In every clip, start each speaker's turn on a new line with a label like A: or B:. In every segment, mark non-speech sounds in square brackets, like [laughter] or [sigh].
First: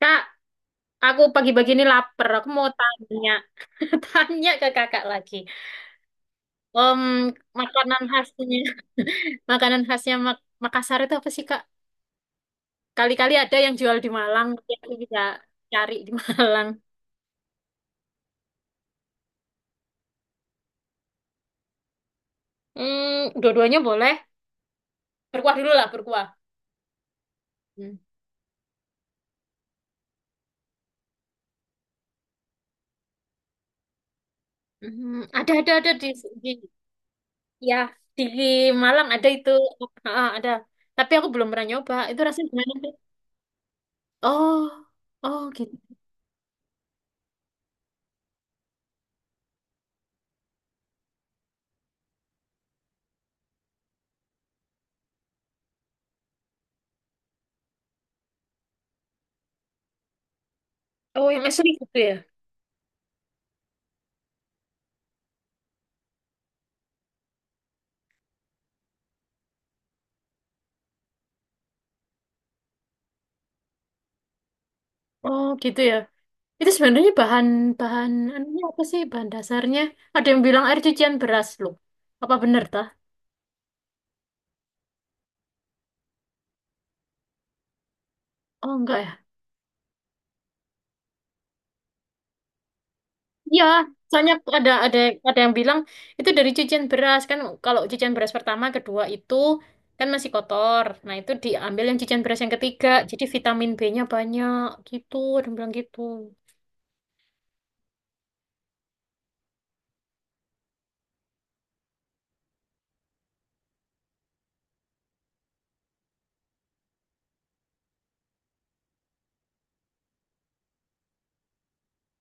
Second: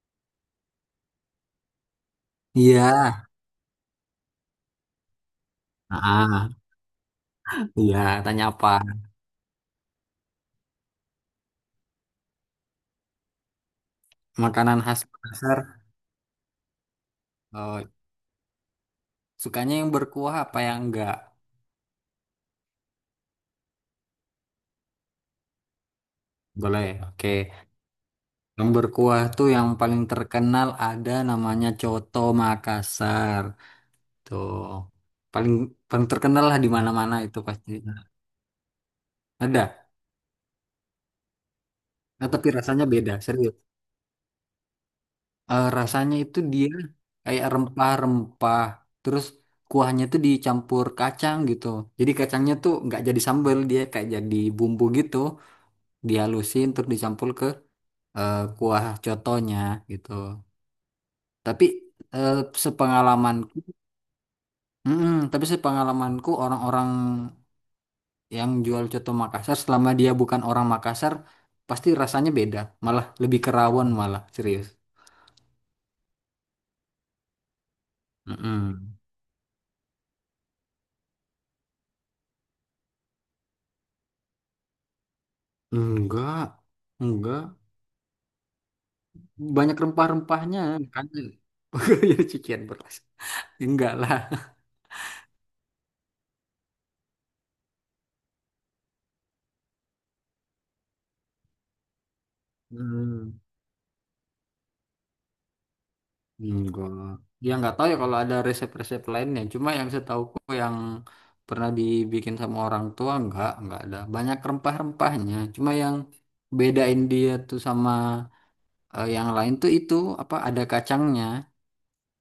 A: Kak, aku pagi-pagi ini lapar. Aku mau
B: Iya.
A: tanya, [laughs] tanya ke kakak lagi.
B: Ah,
A: Em,
B: iya,
A: makanan
B: tanya
A: khasnya,
B: apa?
A: [laughs] makanan khasnya Makassar itu apa sih, Kak? Kali-kali ada yang jual di Malang, mungkin
B: Makanan
A: aku
B: khas
A: bisa
B: Makassar.
A: cari di [laughs] Malang.
B: Oh, sukanya yang berkuah apa yang enggak?
A: Hmm, dua-duanya boleh. Berkuah dulu lah, berkuah.
B: Boleh. Oke.
A: Hmm.
B: Yang berkuah tuh yang paling terkenal ada namanya Coto Makassar. Tuh.
A: Hmm, ada,
B: Paling
A: ada, ada
B: paling
A: di,
B: terkenal
A: di,
B: lah di mana-mana itu pasti.
A: ya, di Malang ada itu.
B: Ada.
A: Ah, ada. Tapi aku belum pernah nyoba. Itu
B: Nah,
A: rasanya
B: tapi
A: gimana,
B: rasanya
A: Kak?
B: beda, serius.
A: Oh, oh gitu.
B: Rasanya itu dia kayak rempah-rempah. Terus kuahnya tuh dicampur kacang gitu. Jadi kacangnya tuh nggak jadi sambal, dia kayak jadi bumbu gitu. Dihalusin untuk dicampur ke kuah cotonya gitu.
A: Oh, yang
B: Tapi
A: asli gitu ya?
B: eh, sepengalaman, Mm-mm, tapi sepengalamanku orang-orang yang jual coto Makassar selama dia bukan orang Makassar pasti rasanya beda, malah lebih kerawon malah serius.
A: Oh, gitu ya. Itu sebenarnya bahan bahan anunya apa
B: Mm-mm.
A: sih bahan dasarnya? Ada yang bilang air cucian beras loh. Apa bener tah?
B: Enggak, enggak.
A: Oh enggak ya.
B: Banyak rempah-rempahnya, makanya [laughs] jadi cucian beras.
A: Iya,
B: Enggak lah.
A: soalnya ada yang bilang itu dari cucian beras kan kalau cucian beras pertama, kedua itu kan masih kotor. Nah, itu diambil yang cucian beras yang ketiga. Jadi
B: Hmm.
A: vitamin B-nya banyak gitu, ada yang bilang gitu.
B: Gua ya nggak tahu ya kalau ada resep-resep lainnya. Cuma yang setauku yang pernah dibikin sama orang tua nggak ada. Banyak rempah-rempahnya. Cuma yang bedain dia tuh sama yang lain tuh itu apa ada kacangnya.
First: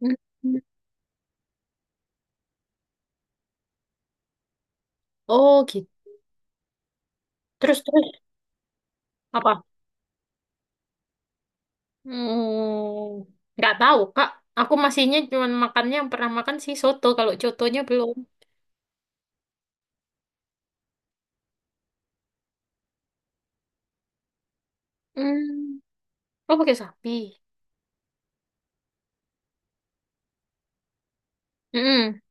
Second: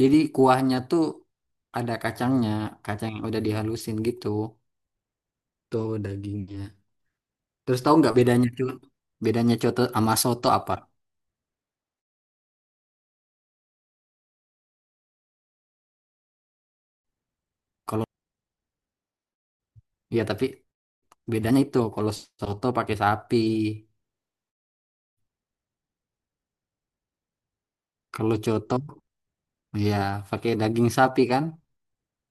A: Mm.
B: Jadi kuahnya tuh ada kacangnya, kacang yang udah dihalusin gitu.
A: Oh, gitu.
B: Tuh dagingnya.
A: Terus
B: Terus tahu
A: terus
B: nggak bedanya tuh? Bedanya
A: apa?
B: coto sama soto apa?
A: Hmm, nggak tahu, Kak. Aku masihnya cuma makannya yang pernah makan sih soto. Kalau cotonya
B: Kalau
A: belum.
B: ya tapi bedanya itu kalau soto pakai sapi,
A: Hmm. Oh, pakai sapi.
B: kalau coto iya, pakai daging sapi kan?
A: Mm-mm.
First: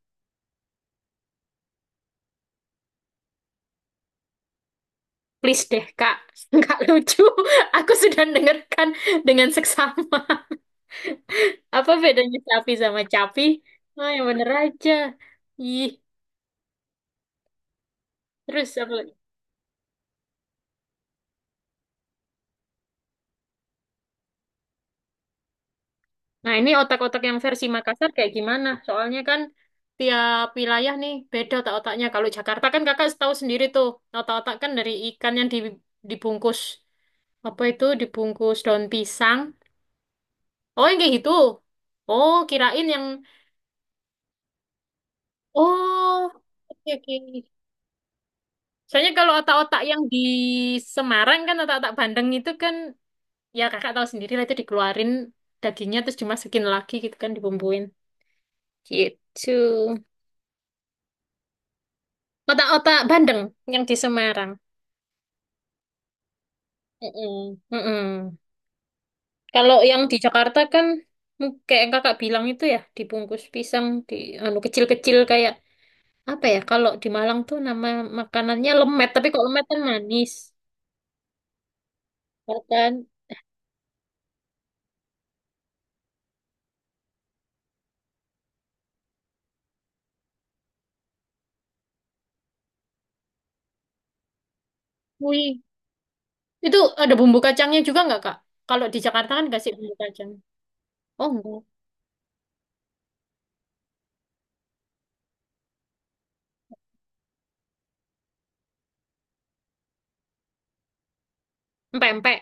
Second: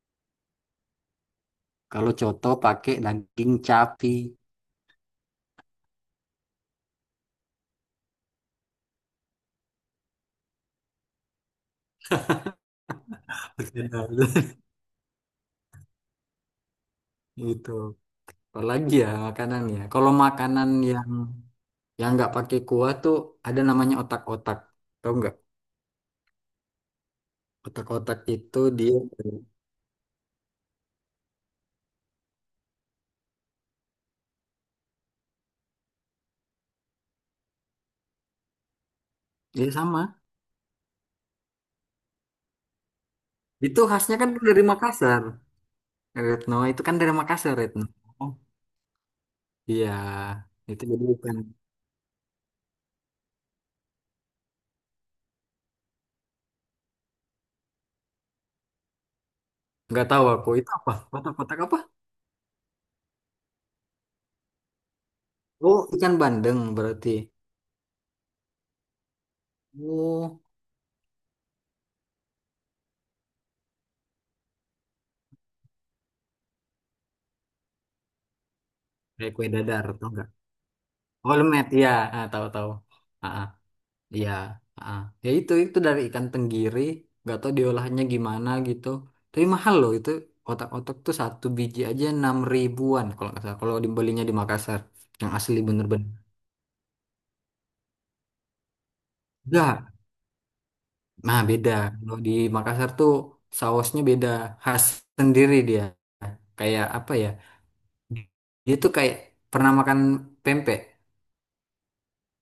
B: Kalau coto pakai daging capi.
A: Please deh, Kak. [laughs] Nggak lucu. Aku sudah dengarkan dengan seksama. [laughs] Apa bedanya sapi sama capi? Oh, yang bener
B: [laughs]
A: aja. Ih,
B: Gitu.
A: terus apa
B: Apalagi ya
A: lagi?
B: makanan ya. Kalau makanan yang nggak pakai kuah tuh ada namanya otak-otak. Tahu nggak?
A: Nah, ini otak-otak yang versi Makassar
B: Otak-otak
A: kayak
B: itu
A: gimana?
B: dia
A: Soalnya kan tiap wilayah nih beda otak-otaknya. Kalau Jakarta kan kakak tahu sendiri tuh. Otak-otak kan dari ikan yang dibungkus. Apa itu? Dibungkus daun pisang.
B: dia sama.
A: Oh, yang kayak gitu. Oh, kirain yang
B: Itu khasnya kan dari Makassar.
A: oh,
B: Retno itu
A: oke
B: kan dari
A: oke.
B: Makassar Retno. Oh,
A: Soalnya kalau otak-otak
B: iya,
A: yang di
B: itu jadi bukan.
A: Semarang kan otak-otak bandeng itu kan ya kakak tahu sendiri lah itu dikeluarin dagingnya terus dimasukin lagi gitu kan dibumbuin. Gitu.
B: Nggak tahu aku itu apa? Otak-otak apa?
A: Otak-otak bandeng yang di Semarang.
B: Oh, ikan bandeng berarti.
A: Mm-mm, mm-mm. Kalau yang di
B: Oh,
A: Jakarta kan kayak yang kakak bilang itu ya dibungkus pisang di anu kecil-kecil kayak apa ya kalau di Malang tuh nama makanannya lemet tapi
B: kayak
A: kok
B: kue
A: lemet kan
B: dadar. Tahu nggak?
A: manis.
B: Holmet ya ah,
A: Ya
B: tahu-tahu
A: kan?
B: ah ah, iya ah. Ah. Ya itu dari ikan tenggiri nggak tahu diolahnya gimana gitu tapi mahal loh itu otak-otak tuh satu biji aja 6 ribuan kalau nggak salah kalau dibelinya di Makassar yang asli
A: Wih.
B: bener-bener
A: Itu ada bumbu kacangnya juga nggak, Kak? Kalau di Jakarta kan kasih bumbu
B: enggak
A: kacang. Oh,
B: nah
A: enggak.
B: beda kalau di Makassar tuh sausnya beda khas sendiri dia kayak apa ya dia tuh kayak pernah makan pempek
A: Empek-empek.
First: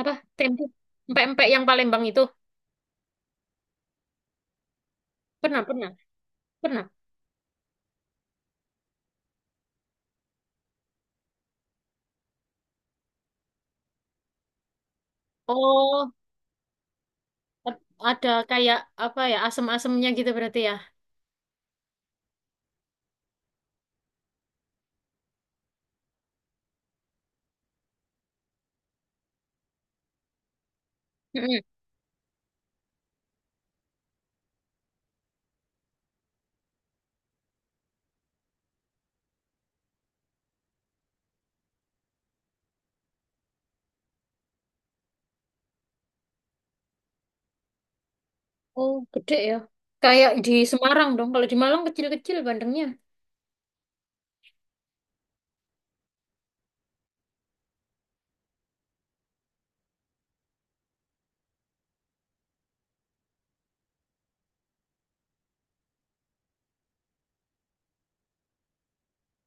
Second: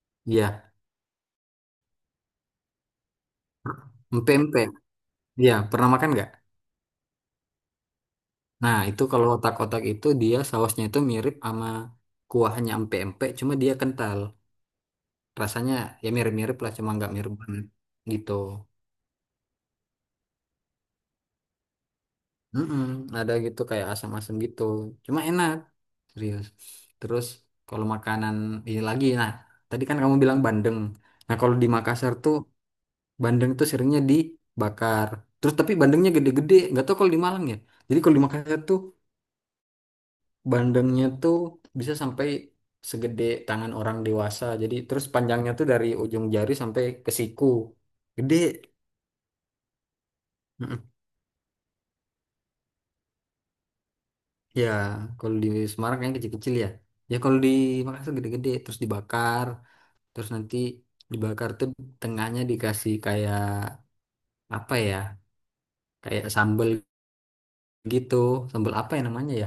A: Apa? Tempe.
B: iya,
A: Empek-empek yang Palembang itu.
B: pempek. Iya,
A: Pernah,
B: pernah
A: pernah.
B: makan nggak?
A: Pernah.
B: Nah, itu kalau otak-otak itu dia sausnya itu mirip sama kuahnya empek-empek, cuma dia kental. Rasanya ya
A: Oh,
B: mirip-mirip lah, cuma nggak mirip banget
A: a- ada
B: gitu.
A: kayak apa ya, asem-asemnya gitu berarti ya.
B: Mm-mm, ada gitu kayak asam-asam gitu. Cuma enak, serius. Terus kalau makanan ini lagi, nah tadi kan kamu bilang bandeng. Nah kalau
A: Mm-mm.
B: di Makassar tuh bandeng tuh seringnya dibakar. Terus tapi bandengnya gede-gede, nggak tahu kalau di Malang ya. Jadi kalau di Makassar tuh bandengnya tuh bisa sampai segede tangan orang dewasa. Jadi terus panjangnya tuh dari ujung jari sampai ke siku. Gede.
A: Oh, gede ya. Kayak di
B: Mm-mm.
A: Semarang dong. Kalau di Malang kecil-kecil bandengnya.
B: Ya, kalau di Semarang yang kecil-kecil ya. Ya kalau di Makassar gede-gede terus dibakar, terus nanti dibakar tuh tengahnya dikasih kayak apa ya? Kayak sambel gitu. Sambel apa ya namanya ya?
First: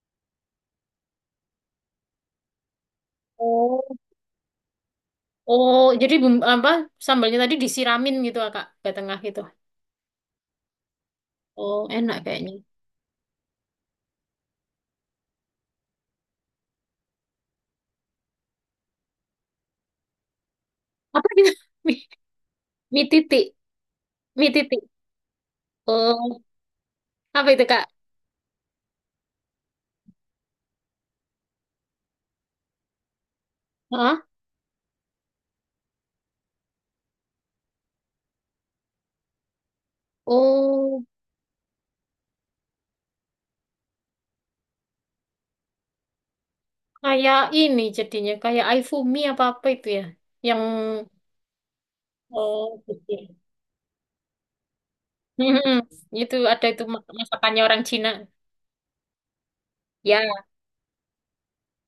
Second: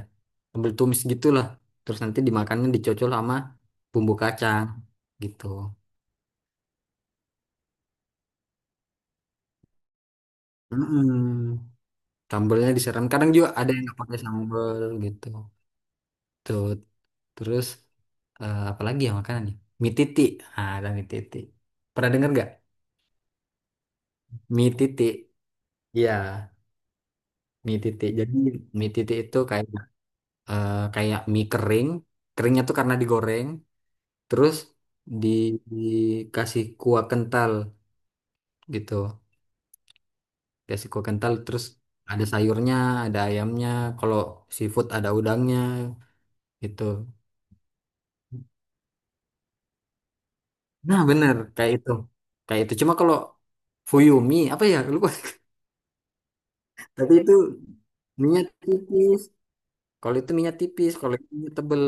B: Sambel tumis gitulah. Terus nanti dimakannya dicocol sama
A: Oh.
B: bumbu kacang gitu.
A: Oh, jadi bumbu, apa sambalnya tadi disiramin gitu, ah, Kak, ke tengah gitu.
B: Mm-mm.
A: Oh, enak kayaknya.
B: Sambelnya disiram. Kadang juga ada yang nggak pakai sambel gitu. Tuh. Terus apa lagi ya makanannya? Mie titik. Ah, ada mie
A: Apa
B: titik.
A: gitu? [laughs] Mie,
B: Pernah dengar nggak?
A: mie titik. Mie
B: Mie
A: titik.
B: titik. Iya,
A: Oh, apa itu,
B: mie
A: Kak?
B: titik. Jadi mie titik itu kayak kayak mie kering. Keringnya tuh karena digoreng.
A: Hah?
B: Terus di, dikasih kuah kental gitu. Kasih
A: Oh,
B: kuah kental. Terus ada sayurnya, ada ayamnya. Kalau seafood ada udangnya gitu.
A: kayak ini jadinya kayak iFumi apa apa itu ya, yang
B: Nah, bener kayak itu. Kayak
A: oh
B: itu. Cuma
A: gitu.
B: kalau Fuyumi apa ya? Lupa.
A: Hmm, itu ada itu
B: [laughs] Tapi itu
A: masakannya orang Cina.
B: minyak tipis. Kalau itu
A: Ya.
B: minyak tipis, kalau itu minyak tebel.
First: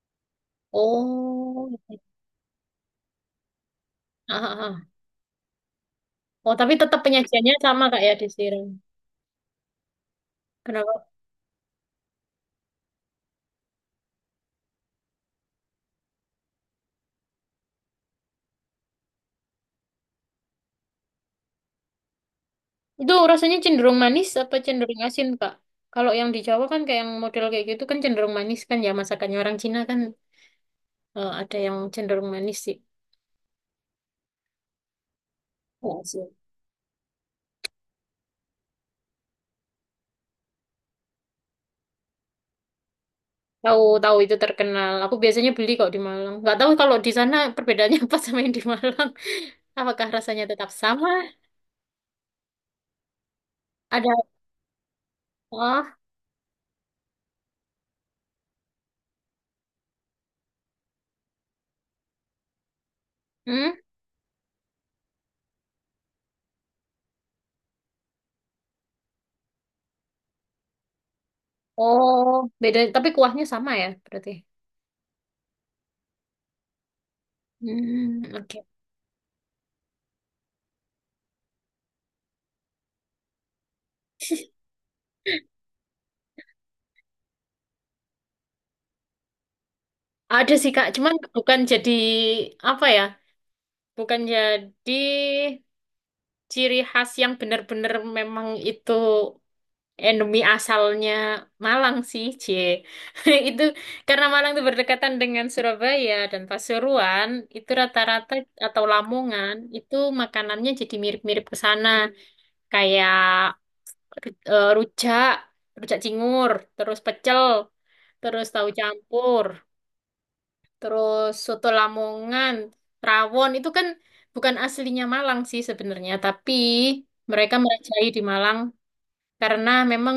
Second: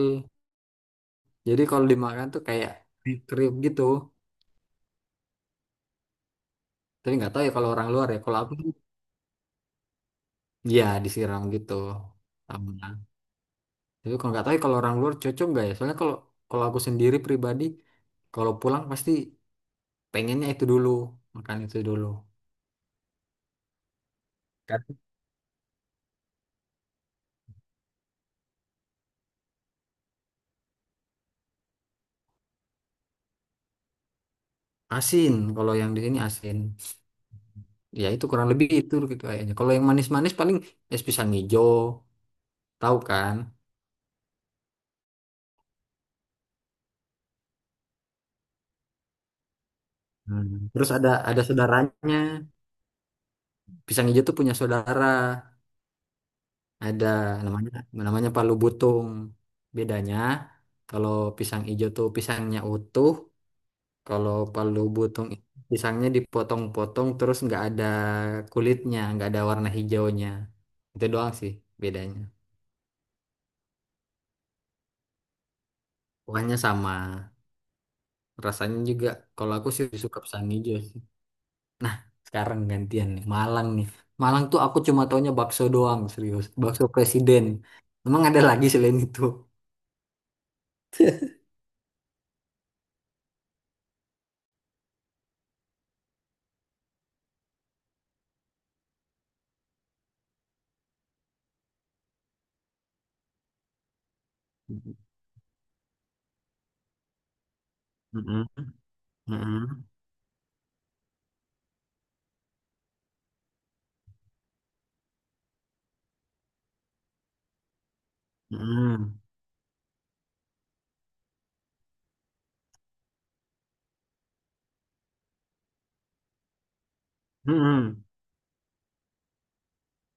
B: Jadi
A: Oh.
B: kalau dimakan tuh kayak dikriuk gitu.
A: Ah, ah, ah. Oh, tapi tetap
B: Tapi nggak tahu ya
A: penyajiannya
B: kalau
A: sama
B: orang
A: kak
B: luar
A: ya
B: ya.
A: di
B: Kalau aku
A: sini.
B: ya
A: Kenapa?
B: disiram gitu. Sama. Tapi kalau nggak tahu ya kalau orang luar cocok nggak ya? Soalnya kalau kalau aku sendiri pribadi, kalau pulang pasti pengennya itu dulu, makan itu dulu.
A: Itu rasanya cenderung manis atau
B: Kan
A: cenderung asin kak? Kalau yang di Jawa kan kayak yang model kayak gitu kan cenderung manis kan ya masakannya orang Cina kan ada yang cenderung manis sih.
B: asin, kalau yang
A: Oh,
B: di sini
A: asin.
B: asin. Ya itu kurang lebih itu gitu kayaknya. Kalau yang manis-manis paling es pisang hijau, tahu kan?
A: Tahu tahu itu terkenal. Aku biasanya beli kok di Malang. Nggak tahu kalau di sana perbedaannya [laughs] apa sama yang di Malang. Apakah rasanya tetap
B: Hmm. Terus
A: sama?
B: ada saudaranya. Pisang
A: Ada
B: hijau tuh punya saudara.
A: oh,
B: Ada namanya namanya Palu Butung. Bedanya kalau pisang hijau tuh pisangnya utuh,
A: hmm?
B: kalau Palu Butung itu pisangnya dipotong-potong terus nggak ada kulitnya, nggak ada warna hijaunya. Itu doang sih bedanya.
A: Oh, beda. Tapi kuahnya sama ya berarti.
B: Pokoknya sama.
A: Hmm, oke.
B: Rasanya juga kalau aku sih suka pisang hijau. Nah, sekarang gantian nih. Malang nih. Malang tuh aku cuma taunya bakso doang, serius. Bakso presiden. Emang ada lagi selain itu?
A: Ada sih Kak, cuman bukan jadi apa ya? Bukan jadi ciri khas yang benar-benar memang itu endemi asalnya Malang sih, C. [laughs] Itu karena Malang itu berdekatan dengan Surabaya dan Pasuruan, itu rata-rata
B: Mm-mm,
A: atau Lamongan
B: mm-mm,
A: itu makanannya jadi mirip-mirip ke sana. Kayak rujak, rujak cingur, terus pecel, terus tahu
B: mm-mm,
A: campur, terus soto Lamongan, rawon itu kan bukan aslinya Malang sih sebenarnya, tapi mereka
B: mm-mm.
A: merajai di Malang karena memang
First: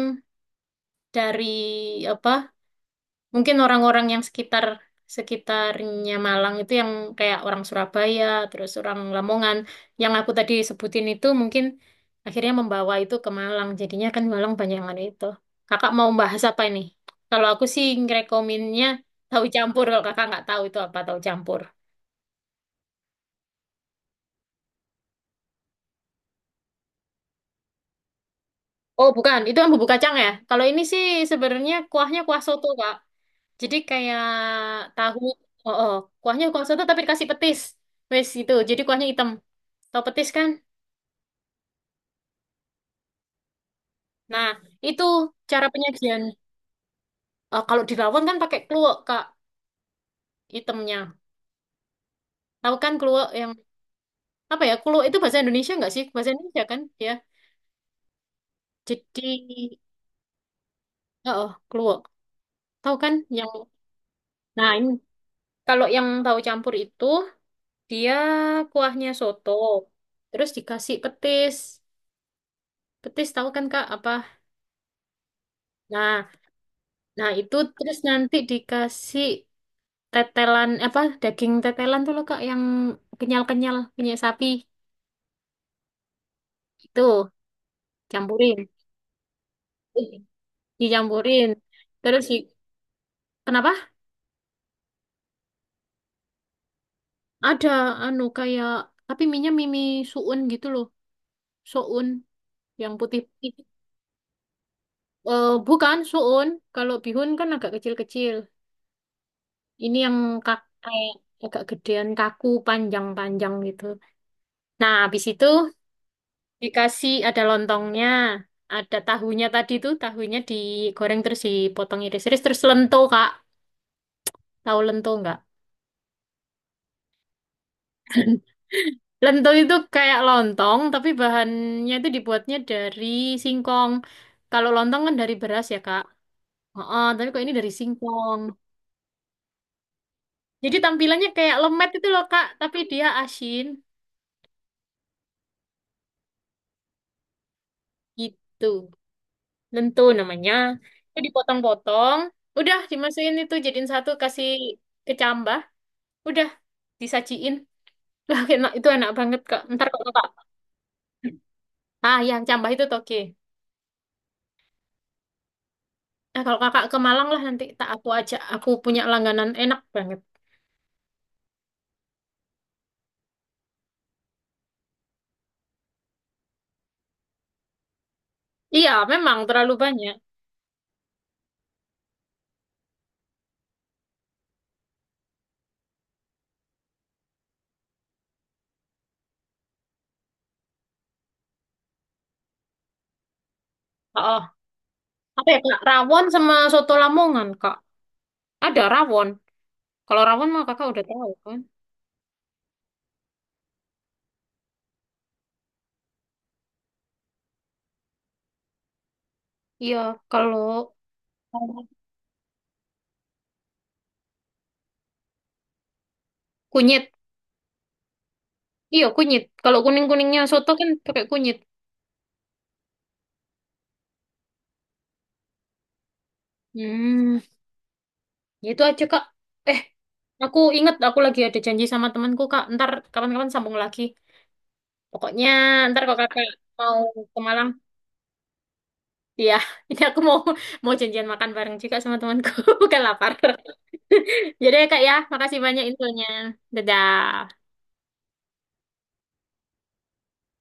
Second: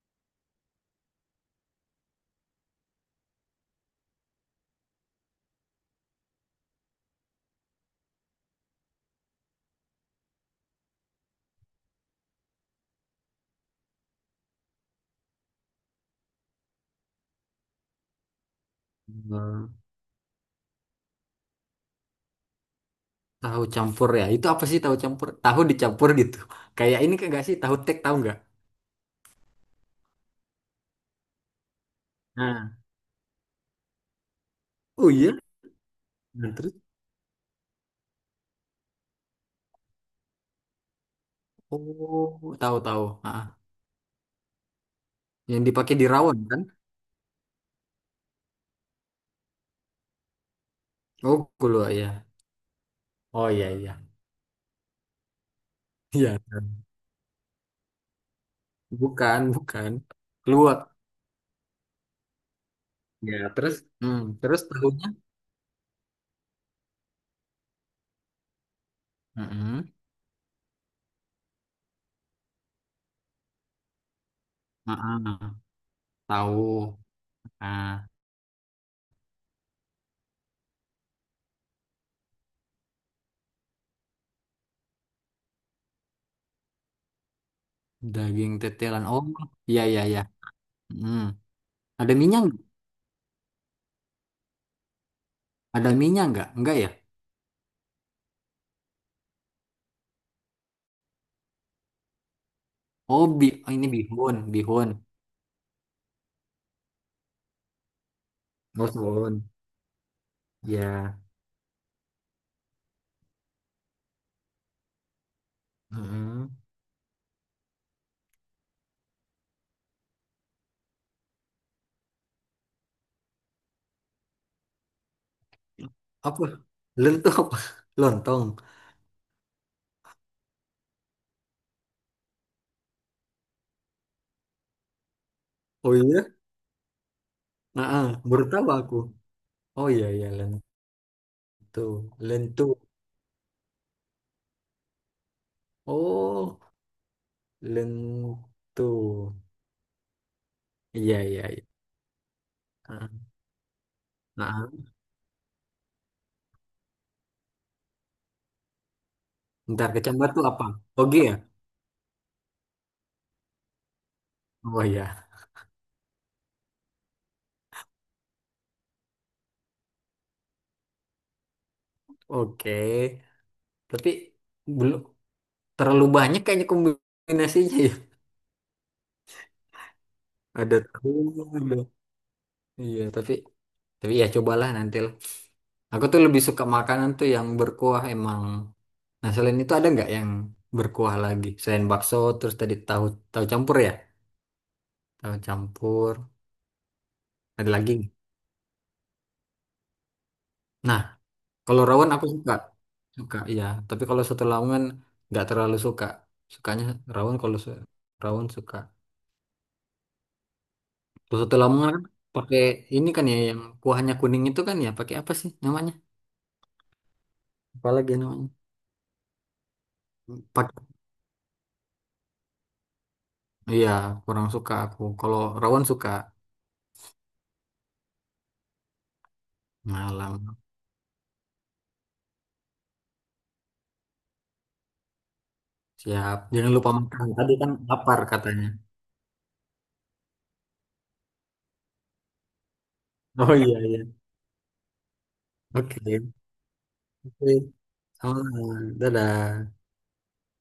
A: dari apa mungkin orang-orang yang sekitarnya Malang itu yang kayak orang Surabaya, terus orang Lamongan, yang aku tadi sebutin itu mungkin akhirnya membawa itu ke Malang. Jadinya kan Malang banyak yang ada itu. Kakak mau bahas apa ini? Kalau aku sih ngerekominnya tahu
B: Mm.
A: campur. Kalau kakak nggak tahu itu apa tahu campur.
B: Tahu campur ya. Itu apa sih tahu campur? Tahu dicampur gitu. Kayak ini kan nggak sih? Tahu tek tahu nggak?
A: Oh, bukan. Itu yang bubuk kacang ya. Kalau ini sih sebenarnya kuahnya kuah soto,
B: Nah,
A: Kak. Jadi kayak
B: oh
A: tahu.
B: iya.
A: Oh, oh. Kuahnya
B: Nah.
A: kuah
B: Terus
A: soto tapi dikasih petis. Wes gitu. Jadi kuahnya hitam. Tahu petis kan?
B: oh tahu tahu. Ah,
A: Nah, itu
B: yang
A: cara
B: dipakai di
A: penyajian.
B: rawon kan?
A: Eh, kalau di rawon kan pakai kluwek, Kak, hitamnya.
B: Oh, keluar ya.
A: Tahu kan kluwek
B: Oh
A: yang
B: iya iya.
A: apa ya? Kluwek itu bahasa Indonesia nggak sih? Bahasa
B: Iya.
A: Indonesia
B: Kan?
A: kan, ya. Jadi,
B: Bukan, bukan. Keluar.
A: oh, oh, kluwek. Tahu kan
B: Ya,
A: yang
B: terus
A: nah, ini
B: tahunya.
A: kalau yang tahu campur itu dia kuahnya soto,
B: Heeh.
A: terus dikasih petis. Petis tahu kan Kak apa?
B: Heeh.
A: Nah,
B: Tahu
A: nah itu terus
B: ah
A: nanti dikasih tetelan apa daging tetelan tuh loh Kak yang kenyal-kenyal punya sapi itu
B: daging
A: campurin.
B: tetelan. Oh, iya iya iya. Heeh.
A: Dicampurin.
B: Ada
A: Terus di,
B: minyak, nggak?
A: kenapa?
B: Ada minyak nggak? Enggak ya?
A: Ada anu kayak tapi minyak mimi suun gitu loh. Suun yang
B: Oh,
A: putih-putih.
B: oh, ini bihun, bihun.
A: Eh bukan suun, kalau bihun kan agak kecil-kecil.
B: Oh, bihun.
A: Ini yang kak kayak
B: Ya.
A: agak gedean kaku panjang-panjang gitu. Nah, habis itu
B: Heeh.
A: dikasih ada lontongnya, ada tahunya tadi tuh, tahunya digoreng terus dipotong iris-iris terus lento, Kak. Tahu lento nggak?
B: Apa? Lentok apa? [laughs] Lontong.
A: Lento itu kayak lontong tapi bahannya itu dibuatnya dari singkong. Kalau lontong kan dari beras ya,
B: Oh
A: Kak.
B: iya.
A: Heeh, tapi kok ini dari
B: Heeh,
A: singkong.
B: baru tahu aku. Oh iya iya lentu.
A: Jadi tampilannya kayak lemet itu loh, Kak,
B: Lentu.
A: tapi dia asin
B: Oh,
A: gitu.
B: lentu.
A: Lentur namanya.
B: Iya
A: Itu
B: iya iya.
A: dipotong-potong, udah
B: Heeh.
A: dimasukin itu jadiin satu kasih
B: Heeh.
A: kecambah, udah disajiin. Lah enak itu enak banget Kak. Ntar
B: Ntar
A: kalau
B: kecambah
A: Kakak
B: tuh apa? Oke ya?
A: ah yang cambah itu toge.
B: Oh iya.
A: Nah, kalau Kakak ke Malang lah nanti tak aku ajak. Aku punya langganan enak banget.
B: Oke. Tapi belum terlalu banyak kayaknya kombinasinya ya.
A: Iya, memang terlalu banyak.
B: Ada tahu, ada. Iya, tapi ya cobalah nanti lah. Aku tuh lebih suka makanan tuh yang berkuah emang. Nah, selain itu ada nggak yang berkuah lagi? Selain bakso, terus tadi tahu tahu campur ya?
A: Oh,
B: Tahu
A: apa ya Kak?
B: campur.
A: Rawon sama soto Lamongan
B: Ada
A: Kak.
B: lagi nggak?
A: Ada rawon. Kalau rawon mah Kakak
B: Nah,
A: udah tahu kan?
B: kalau rawon aku suka. Suka, iya. Tapi kalau soto Lamongan nggak terlalu suka. Sukanya rawon rawon suka.
A: Iya, kalau
B: Soto Lamongan kan pakai ini kan ya yang kuahnya kuning itu kan ya pakai apa sih namanya?
A: kunyit.
B: Apalagi namanya?
A: Iya, kunyit. Kalau kuning-kuningnya soto
B: Pakai
A: kan pakai kunyit.
B: iya kurang suka aku. Kalau rawon suka
A: Hmm. Ya Itu aja, Kak. Eh, aku
B: malam.
A: inget aku lagi ada janji sama temanku, Kak. Ntar kapan-kapan sambung lagi. Pokoknya ntar kalau
B: Siap.
A: Kakak
B: Jangan lupa
A: mau
B: makan.
A: ke
B: Tadi
A: Malang,
B: kan lapar katanya.
A: iya. [laughs] Ini aku mau mau janjian makan bareng juga sama temanku. [laughs] Bukan lapar.
B: Oh iya iya.
A: [laughs] Jadi ya, Kak ya, makasih banyak
B: Oke.
A: infonya.
B: Oke.
A: Dadah.
B: Sama. Dadah.